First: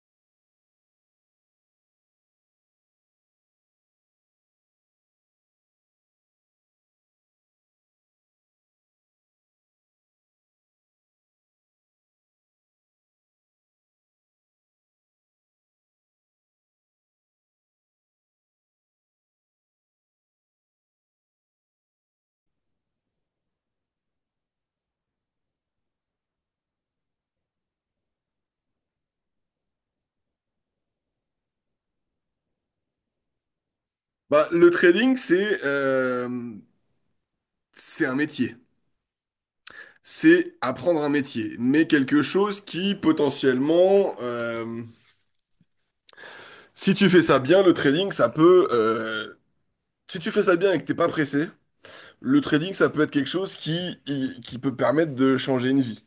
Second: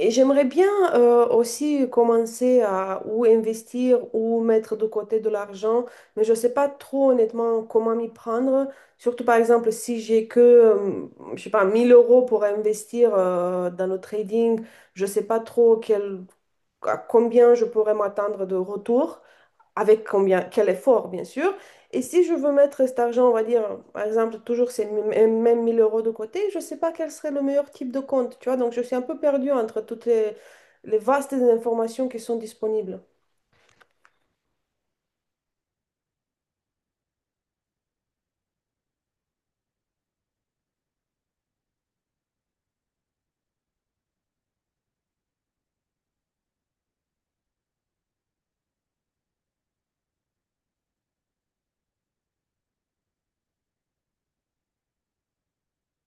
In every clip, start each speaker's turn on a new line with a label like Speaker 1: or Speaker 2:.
Speaker 1: Et j'aimerais bien aussi commencer à ou investir ou mettre de côté de l'argent, mais je ne sais pas trop honnêtement comment m'y prendre. Surtout par exemple si j'ai que, je sais pas, 1000 euros pour investir dans le trading, je ne sais pas trop quel, à combien je pourrais m'attendre de retour avec combien, quel effort, bien sûr. Et si je veux mettre cet argent, on va dire, par exemple, toujours ces mêmes 1000 euros de côté, je ne sais pas quel serait le meilleur type de compte, tu vois. Donc, je suis un peu perdue entre les vastes informations qui sont disponibles.
Speaker 2: Bah, le trading, c'est un métier. C'est apprendre un métier, mais quelque chose qui potentiellement, si tu fais ça bien, le trading, si tu fais ça bien et que t'es pas pressé, le trading, ça peut être quelque chose qui peut permettre de changer une vie.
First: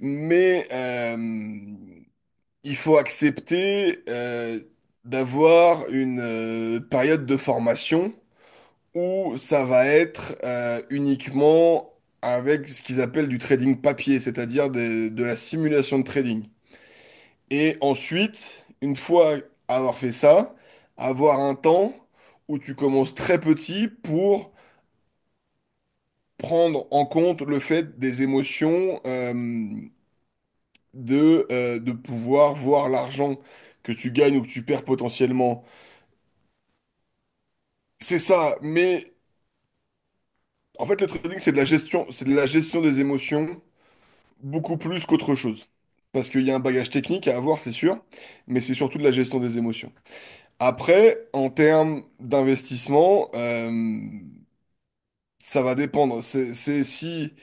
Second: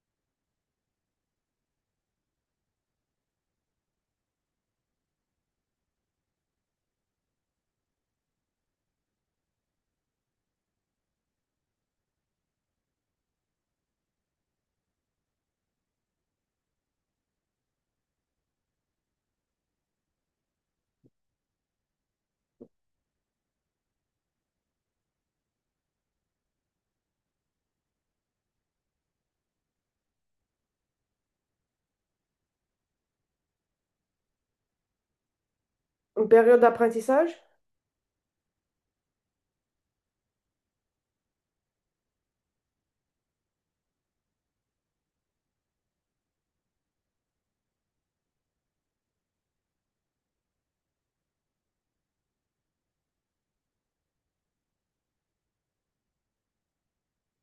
Speaker 2: Mais il faut accepter d'avoir une période de formation ou ça va être uniquement avec ce qu'ils appellent du trading papier, c'est-à-dire de la simulation de trading. Et ensuite, une fois avoir fait ça, avoir un temps où tu commences très petit pour prendre en compte le fait des émotions, de pouvoir voir l'argent que tu gagnes ou que tu perds potentiellement.
Speaker 1: Une période d'apprentissage,
Speaker 2: C'est ça, mais en fait le trading c'est de la gestion, c'est de la gestion des émotions, beaucoup plus qu'autre chose. Parce qu'il y a un bagage technique à avoir, c'est sûr, mais c'est surtout de la gestion des émotions. Après, en termes d'investissement, ça va dépendre. C'est si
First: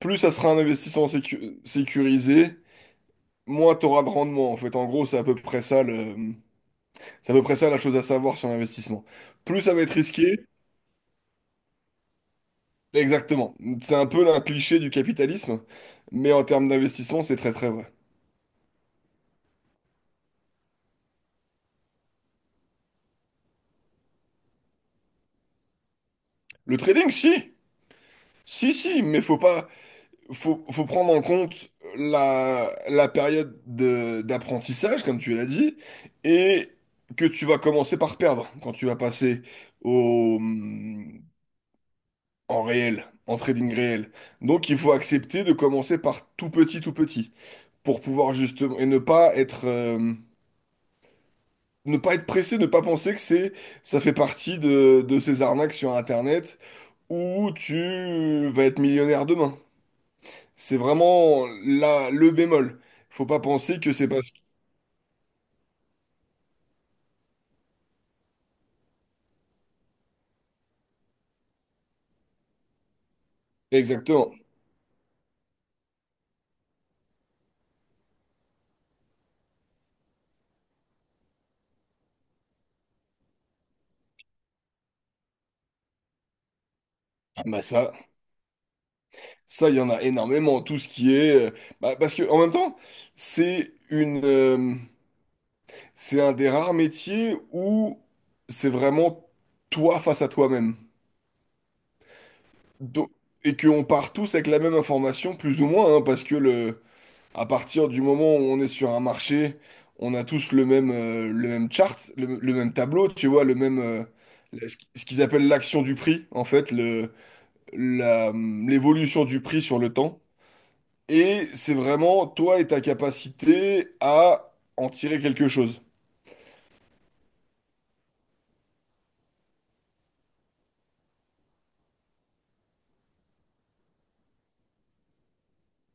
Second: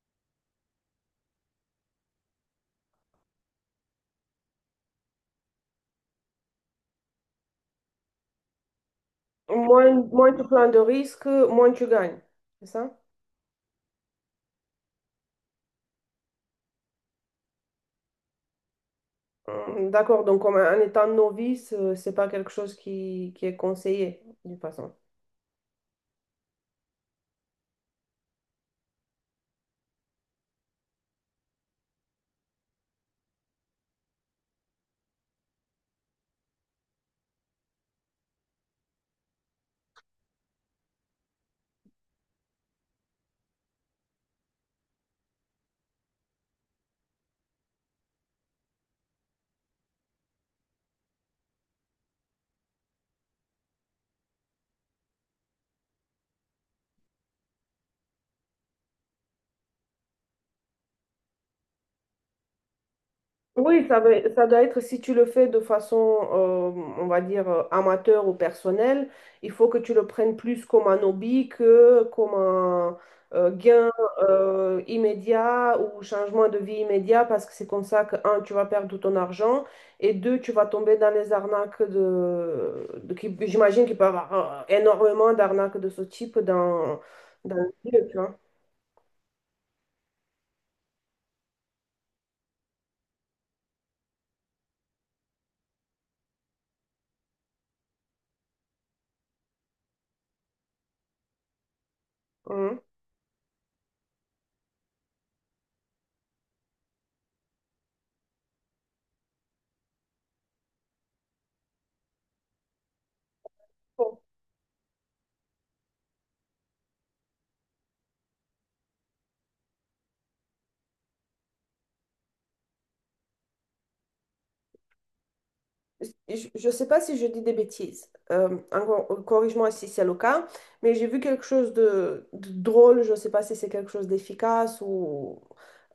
Speaker 2: plus ça sera un investissement sécurisé, moins tu auras de rendement. En fait, en gros, c'est à peu près ça la chose à savoir sur l'investissement. Plus ça va être
Speaker 1: moins
Speaker 2: risqué,
Speaker 1: tu prends de risques, moins tu gagnes. C'est ça?
Speaker 2: exactement. C'est un peu un cliché du capitalisme, mais en termes d'investissement, c'est très très vrai.
Speaker 1: Mm, d'accord, donc comme en étant novice, c'est pas quelque chose qui est conseillé, de toute façon.
Speaker 2: Le trading, si, si, si, mais faut pas. Faut prendre en compte la période d'apprentissage, comme tu l'as dit, et que tu vas commencer par perdre quand tu vas passer au, mm, en réel, en trading réel. Donc il faut accepter de commencer par tout petit, pour pouvoir justement, et ne pas être, pressé, ne pas penser que ça fait partie de, ces arnaques sur Internet où tu vas être millionnaire demain. C'est vraiment la le bémol. Faut pas penser
Speaker 1: Oui,
Speaker 2: que
Speaker 1: ça,
Speaker 2: c'est parce que.
Speaker 1: ça doit être si tu le fais de façon, on va dire, amateur ou personnelle, il faut que tu le prennes plus comme un hobby que comme un gain
Speaker 2: Exactement.
Speaker 1: immédiat ou changement de vie immédiat parce que c'est comme ça que, un, tu vas perdre tout ton argent et deux, tu vas tomber dans les arnaques de j'imagine qu'il peut y avoir énormément d'arnaques de ce type dans
Speaker 2: Bah
Speaker 1: le
Speaker 2: ça,
Speaker 1: milieu, tu vois.
Speaker 2: ça, il y en a énormément. Tout ce qui est. Bah, parce que en même temps, c'est une... euh, c'est un des rares métiers où c'est vraiment toi face à toi-même.
Speaker 1: Mhm.
Speaker 2: Donc- et qu'on part tous avec la même information, plus ou moins, hein, parce que le. À partir du moment où on est sur un marché, on a tous le même, chart, le même tableau, tu vois, le même, le- ce qu- ce qu'ils appellent l'action du prix, en fait, l'évolution du prix sur le temps. Et c'est vraiment toi et ta capacité à en tirer quelque chose.
Speaker 1: Je ne sais pas si je dis des bêtises, corrige-moi si c'est le cas, mais j'ai vu quelque chose de drôle, je ne sais pas si c'est quelque chose d'efficace ou...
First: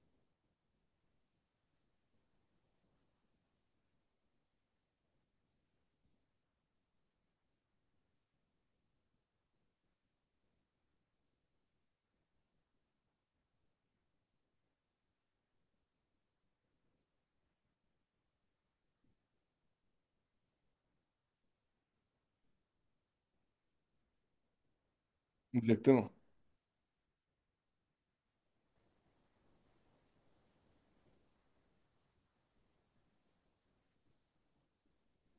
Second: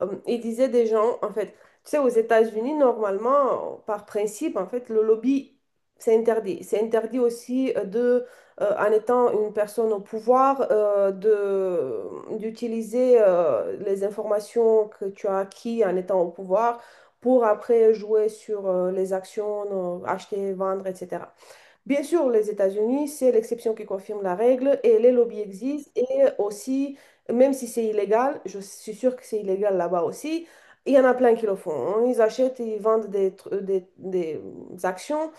Speaker 1: il disait des gens, en fait, tu sais, aux États-Unis, normalement, par principe, en fait, le lobby, c'est interdit. C'est interdit aussi en étant une personne au pouvoir, d'utiliser les informations que tu as acquis en étant au pouvoir pour après jouer sur les actions, acheter, vendre, etc. Bien sûr, les États-Unis, c'est l'exception qui confirme la règle et les lobbies existent
Speaker 2: Exactement.
Speaker 1: et aussi, même si c'est illégal, je suis sûre que c'est illégal là-bas aussi, il y en a plein qui le font, hein. Ils achètent, ils vendent des actions,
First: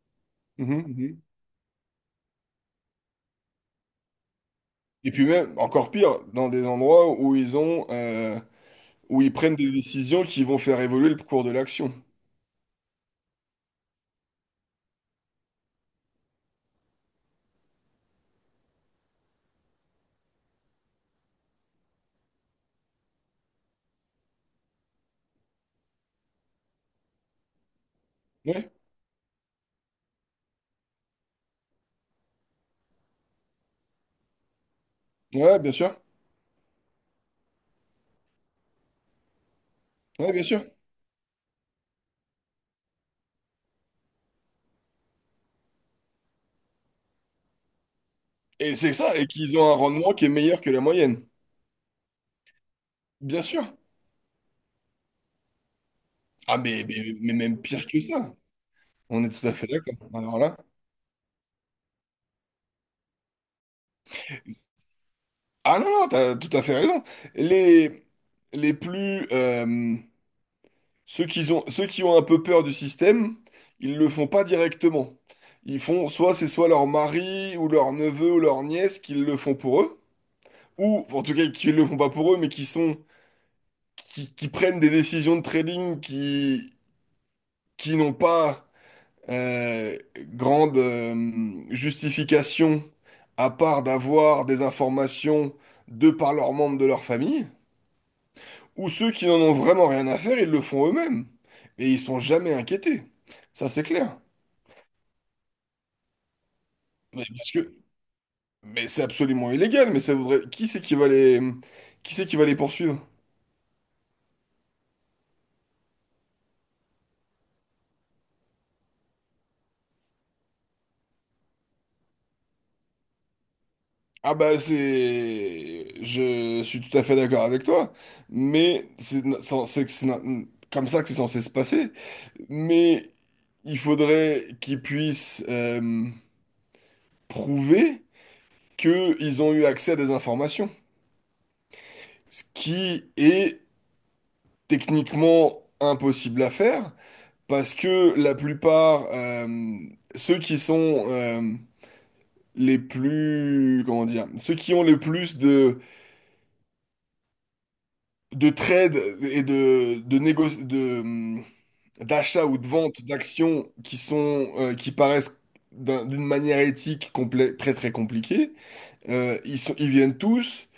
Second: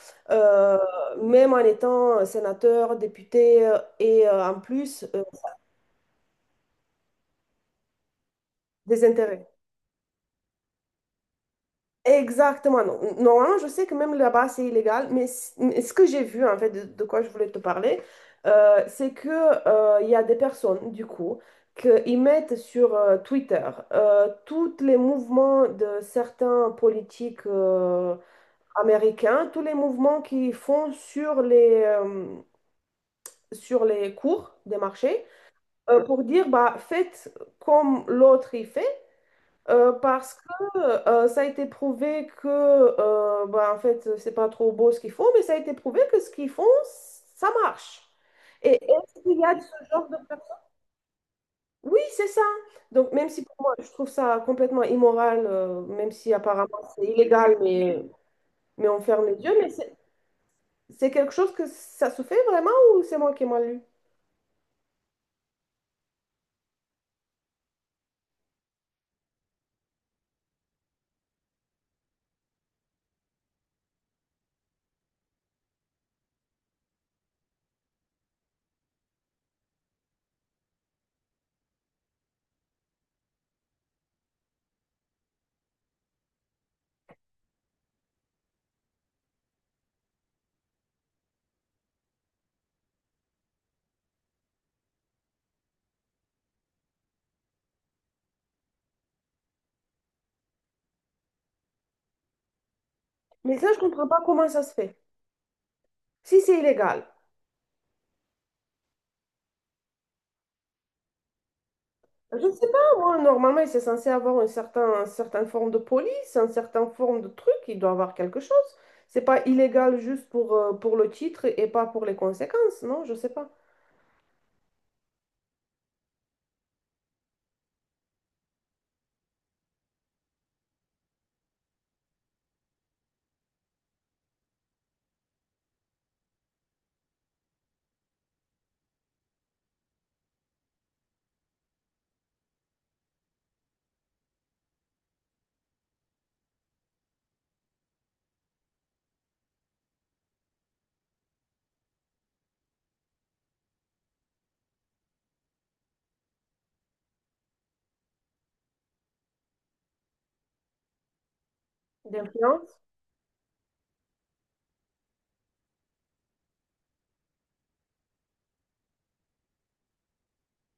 Speaker 2: Mhm,
Speaker 1: euh,
Speaker 2: mhm.
Speaker 1: même en étant sénateur, député euh, et euh, en plus
Speaker 2: Et
Speaker 1: euh,
Speaker 2: puis même, encore pire, dans des endroits
Speaker 1: des
Speaker 2: où ils
Speaker 1: intérêts.
Speaker 2: prennent des décisions qui vont faire évoluer le cours de l'action.
Speaker 1: Exactement. Normalement, je sais que même là-bas, c'est illégal, mais mais ce que j'ai vu, en fait, de quoi je voulais te parler, c'est que, il y a des personnes, du coup, qu'ils mettent sur Twitter tous les mouvements de certains politiques
Speaker 2: Ouais,
Speaker 1: américains, tous les mouvements qu'ils font sur sur les cours des marchés,
Speaker 2: ouais, bien sûr.
Speaker 1: pour dire, bah, faites comme l'autre y fait.
Speaker 2: Ouais,
Speaker 1: Parce
Speaker 2: bien sûr.
Speaker 1: que ça a été prouvé que, bah, en fait, c'est pas trop beau ce qu'ils font, mais ça a été prouvé que ce qu'ils font, ça marche. Et
Speaker 2: Et c'est ça,
Speaker 1: est-ce
Speaker 2: et
Speaker 1: qu'il y a
Speaker 2: qu'ils
Speaker 1: de
Speaker 2: ont un
Speaker 1: ce genre
Speaker 2: rendement
Speaker 1: de...
Speaker 2: qui est meilleur que la moyenne.
Speaker 1: oui, c'est ça. Donc, même
Speaker 2: Bien
Speaker 1: si pour
Speaker 2: sûr.
Speaker 1: moi, je trouve ça complètement immoral, même si
Speaker 2: Ah,
Speaker 1: apparemment
Speaker 2: mais,
Speaker 1: c'est
Speaker 2: mais, mais
Speaker 1: illégal,
Speaker 2: même pire que ça.
Speaker 1: mais on
Speaker 2: On
Speaker 1: ferme
Speaker 2: est
Speaker 1: les
Speaker 2: tout
Speaker 1: yeux,
Speaker 2: à fait
Speaker 1: mais
Speaker 2: d'accord. Alors là.
Speaker 1: c'est quelque chose que ça se fait vraiment ou c'est moi qui ai mal lu?
Speaker 2: Ah non, non, t'as tout à fait raison. Les, les plus. Ceux qui ont un peu peur du système, ils le font pas directement. Ils font soit c'est soit leur mari ou leur neveu ou leur nièce qui le font pour eux, ou en tout cas qui le font pas pour eux, mais qui sont. Qui prennent des décisions de trading qui n'ont pas Euh, grande justification à part d'avoir des informations de par leurs membres de leur famille, ou ceux qui n'en ont vraiment rien à faire, ils le font eux-mêmes. Et ils sont jamais inquiétés.
Speaker 1: Mais ça,
Speaker 2: Ça,
Speaker 1: je
Speaker 2: c'est
Speaker 1: comprends
Speaker 2: clair.
Speaker 1: pas comment ça se fait. Si c'est illégal,
Speaker 2: Mais parce que, mais c'est absolument illégal, mais ça voudrait. Qui c'est qui va les. Qui c'est qui
Speaker 1: je
Speaker 2: va
Speaker 1: ne
Speaker 2: les
Speaker 1: sais pas,
Speaker 2: poursuivre?
Speaker 1: moi, normalement, c'est censé avoir une certaine forme de police, une certaine forme de truc, il doit avoir quelque chose. C'est pas illégal juste pour le titre et pas pour les conséquences, non? Je sais pas.
Speaker 2: Ah bah c'est. Je suis tout à fait d'accord avec toi, mais c'est- que c'est comme ça que c'est censé se passer. Mais il faudrait qu'ils puissent prouver qu'ils ont eu accès à des informations. Ce qui est techniquement impossible à faire, parce que la plupart, ceux qui sont les plus, comment dire, ceux qui ont le plus de, trades et d'achats ou de
Speaker 1: D'influence.
Speaker 2: vente d'actions qui paraissent d'une manière éthique très très compliquée. Ils viennent tous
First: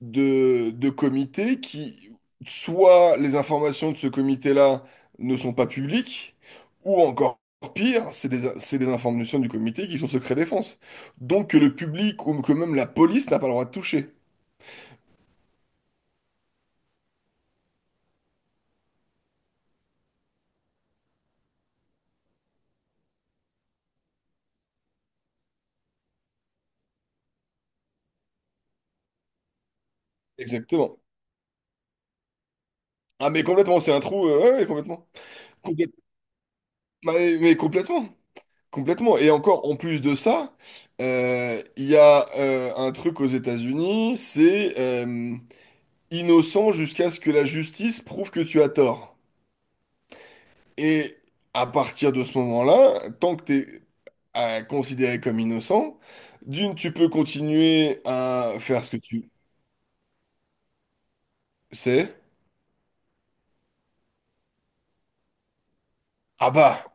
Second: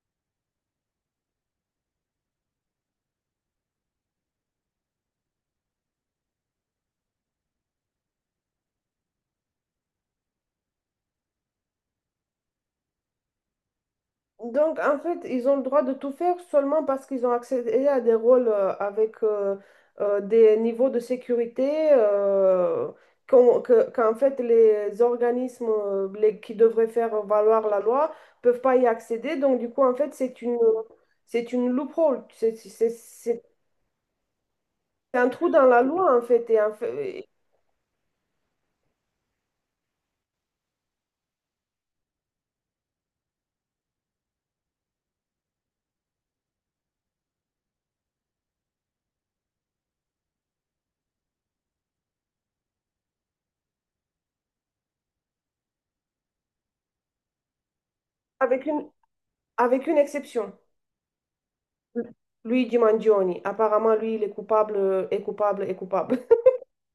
Speaker 2: de, comités qui, soit les informations de ce comité-là ne sont pas publiques, ou encore pire, c'est des informations du comité qui sont secret défense. Donc que le public ou que même la police n'a pas le droit de toucher.
Speaker 1: Donc, en fait, ils ont le droit de tout faire seulement parce qu'ils ont accédé à des rôles avec des niveaux de sécurité qu'en fait, les organismes qui devraient faire valoir la loi peuvent pas y accéder. Donc, du coup, en fait,
Speaker 2: Exactement.
Speaker 1: c'est une loophole.
Speaker 2: Ah mais complètement, c'est un trou, ouais, ouais, complètement.
Speaker 1: C'est un trou dans la
Speaker 2: Complète-
Speaker 1: loi, en fait,
Speaker 2: Bah,
Speaker 1: et
Speaker 2: mais complètement. Complètement. Et encore, en plus de ça, il y a un truc aux États-Unis, c'est... innocent jusqu'à ce que la justice prouve que tu as tort. Et à partir de ce moment-là, tant que t'es es considéré comme innocent, d'une, tu peux continuer à
Speaker 1: avec
Speaker 2: faire
Speaker 1: une,
Speaker 2: ce que tu
Speaker 1: avec une exception.
Speaker 2: sais.
Speaker 1: Luigi Mangione, apparemment, lui, il est coupable, est coupable.
Speaker 2: Ah bah,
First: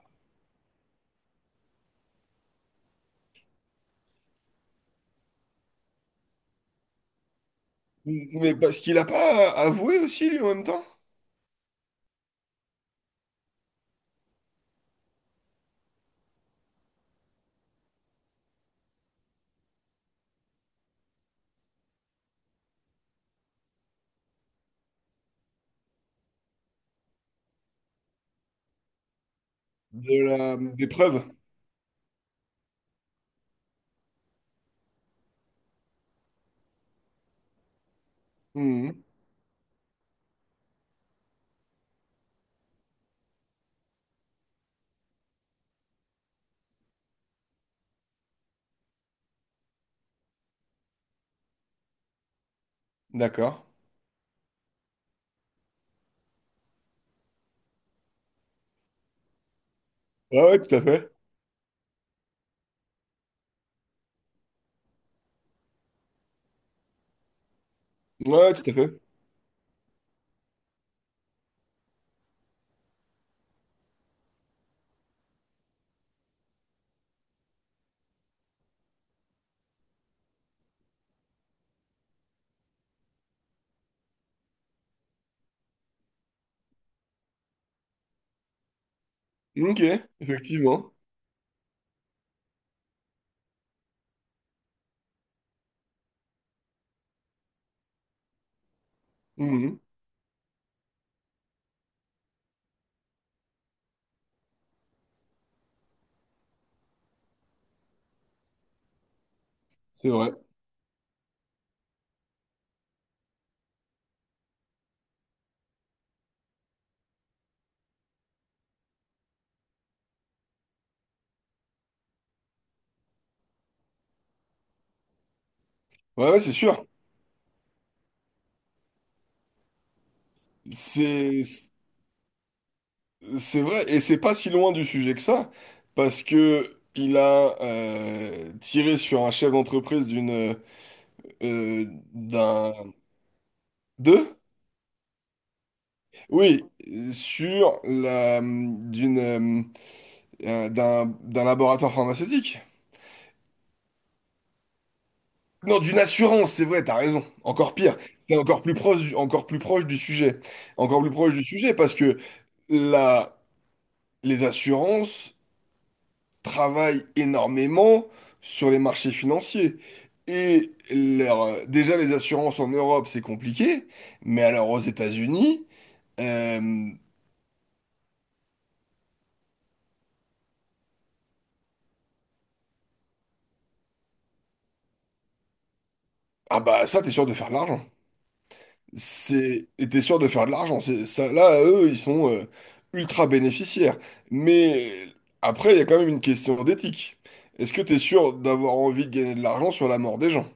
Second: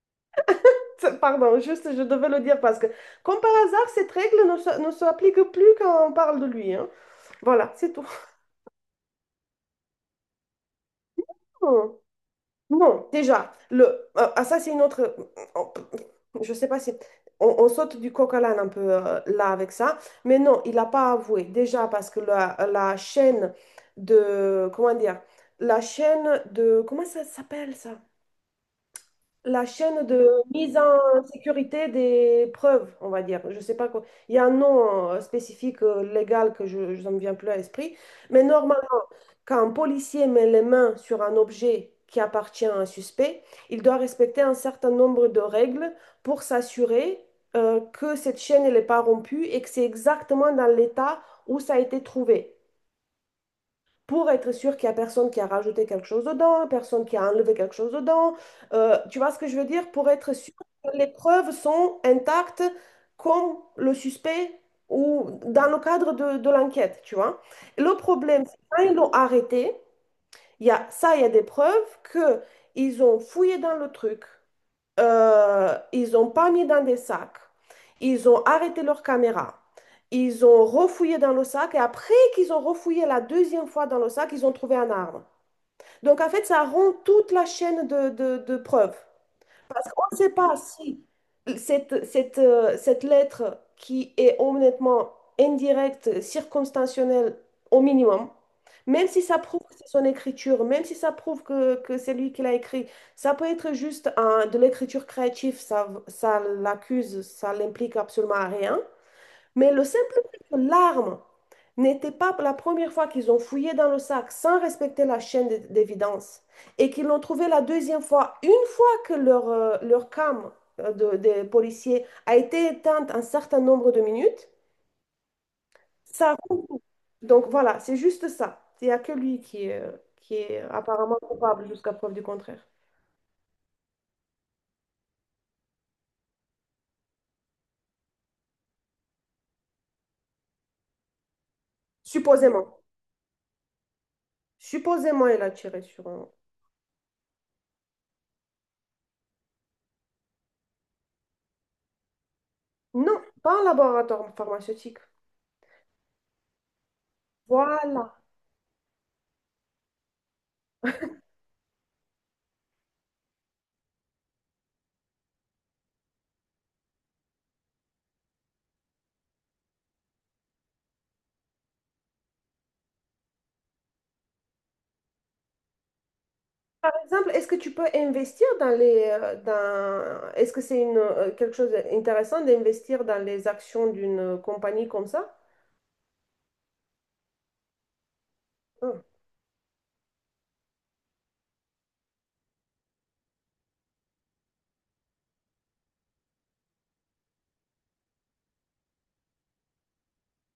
Speaker 1: Pardon, juste, je devais le dire parce que, comme par hasard, cette règle ne s'applique plus quand on parle de lui, hein. Voilà, c'est tout.
Speaker 2: mais parce qu'il a pas avoué aussi, lui, en même temps,
Speaker 1: Non, non, déjà, ça, c'est une autre. on- je sais pas si. On saute du coq à l'âne un peu là avec ça. Mais non, il n'a pas avoué. Déjà, parce que la chaîne de. Comment dire? La chaîne de. Comment ça s'appelle ça? La chaîne de mise
Speaker 2: des
Speaker 1: en
Speaker 2: preuves.
Speaker 1: sécurité des preuves, on va dire. Je sais pas quoi. Il y a un nom spécifique légal que ça me vient plus à l'esprit. Mais normalement,
Speaker 2: Mhm.
Speaker 1: quand un policier met les mains sur un objet qui appartient à un suspect, il doit respecter un certain nombre de règles pour s'assurer que cette chaîne elle n'est pas rompue et que c'est exactement dans l'état où ça a été trouvé
Speaker 2: D'accord.
Speaker 1: pour être sûr qu'il n'y a personne qui a rajouté quelque chose dedans, personne qui a enlevé quelque chose dedans. Tu vois ce que je veux dire? Pour être
Speaker 2: Ouais,
Speaker 1: sûr
Speaker 2: ouais, tout à
Speaker 1: que les
Speaker 2: fait.
Speaker 1: preuves sont intactes comme le suspect ou dans le cadre de l'enquête, tu vois. Le problème,
Speaker 2: Ouais,
Speaker 1: c'est que
Speaker 2: tout à
Speaker 1: quand ils
Speaker 2: fait.
Speaker 1: l'ont arrêté, il y a des preuves que ils ont fouillé dans le truc, ils n'ont pas mis dans des sacs. Ils ont arrêté leur caméra. Ils ont refouillé dans le sac et après qu'ils ont refouillé la deuxième fois dans le sac, ils ont trouvé un arme. Donc en fait, ça rend toute la chaîne de preuves
Speaker 2: Ok,
Speaker 1: ne sait pas
Speaker 2: effectivement.
Speaker 1: si cette lettre qui est honnêtement indirecte, circonstancielle au minimum, même si ça prouve que
Speaker 2: Mhm.
Speaker 1: c'est son écriture, même si ça prouve que c'est lui qui l'a écrit, ça peut être juste de l'écriture créative, ça l'accuse, ça l'implique absolument à rien. Mais le
Speaker 2: C'est
Speaker 1: simple
Speaker 2: vrai.
Speaker 1: fait que l'arme n'était pas la première fois qu'ils ont fouillé dans le sac sans respecter la chaîne d'évidence et qu'ils l'ont trouvé la deuxième fois, une fois que leur cam des policiers a été éteinte un certain nombre de minutes,
Speaker 2: Ouais,
Speaker 1: ça
Speaker 2: ouais, c'est
Speaker 1: roule.
Speaker 2: sûr.
Speaker 1: Donc voilà, c'est juste ça. Il n'y a que lui qui est apparemment
Speaker 2: C'est
Speaker 1: coupable jusqu'à preuve du contraire.
Speaker 2: C'est vrai, et c'est pas si loin du sujet que ça, parce que il a tiré sur un chef d'entreprise d'une euh, d'un
Speaker 1: Supposément.
Speaker 2: de
Speaker 1: Supposément, il a tiré sur un...
Speaker 2: oui sur la d'une d'un d'un laboratoire pharmaceutique.
Speaker 1: Non, pas un laboratoire pharmaceutique.
Speaker 2: Non, d'une assurance, c'est vrai, t'as raison. Encore pire,
Speaker 1: Voilà.
Speaker 2: c'est encore plus proche encore plus proche du sujet, encore plus proche du sujet parce que la les assurances travaillent énormément sur les marchés financiers. Et déjà, les assurances en Europe, c'est compliqué, mais alors aux États-Unis, euh,
Speaker 1: Par exemple, est-ce que tu peux investir dans est-ce que c'est quelque chose d'intéressant d'investir dans les actions d'une compagnie comme ça?
Speaker 2: ah bah ça, t'es sûr de faire de l'argent.
Speaker 1: Hum.
Speaker 2: Et t'es sûr de faire de l'argent. Ça, là, eux, ils sont ultra bénéficiaires. Mais après, il y a quand même une question d'éthique. Est-ce que t'es sûr d'avoir envie de gagner de l'argent sur la mort des gens?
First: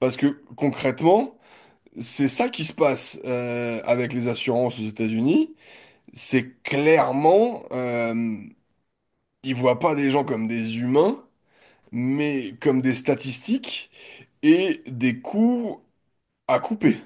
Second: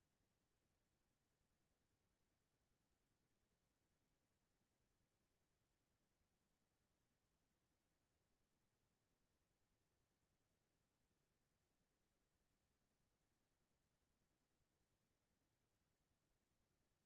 Speaker 2: Parce que concrètement, c'est ça qui se passe avec les assurances aux États-Unis. C'est clairement, ils voient pas des gens comme des humains, mais comme des statistiques et des coûts à couper.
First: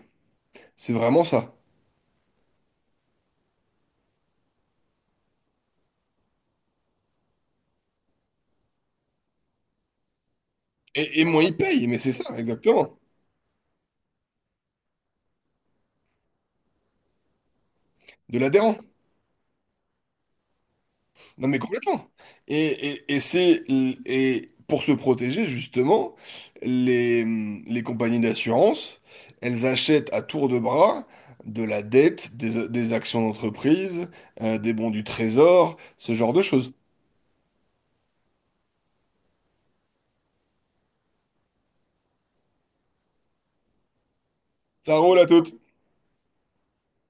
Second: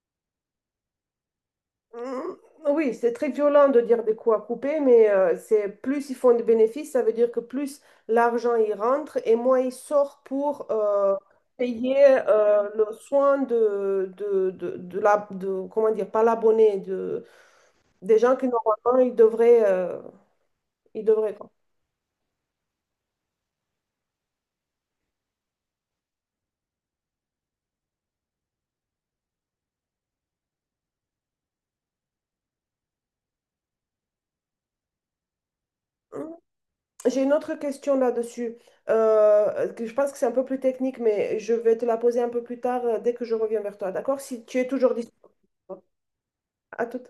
Speaker 2: C'est vraiment ça.
Speaker 1: Hum, oui, c'est très violent de dire des coups à couper, mais c'est plus ils font de bénéfices, ça veut dire que plus l'argent y rentre et moins il sort pour
Speaker 2: Et moins ils payent,
Speaker 1: payer
Speaker 2: mais c'est ça,
Speaker 1: le
Speaker 2: exactement.
Speaker 1: soin comment dire, pas l'abonné, de, des gens
Speaker 2: De
Speaker 1: qui
Speaker 2: l'adhérent.
Speaker 1: normalement ils devraient,
Speaker 2: Non,
Speaker 1: quoi.
Speaker 2: mais complètement. Et pour se protéger, justement, les, les compagnies d'assurance, elles achètent à tour de bras de la dette, des actions d'entreprise, des bons du trésor, ce
Speaker 1: Mmh.
Speaker 2: genre de choses.
Speaker 1: J'ai une autre question là-dessus, que je pense que c'est un peu plus technique, mais je vais te la poser un peu plus tard, dès que je reviens vers toi, d'accord? Si tu es toujours
Speaker 2: Ça
Speaker 1: disponible.
Speaker 2: roule à toutes.
Speaker 1: À tout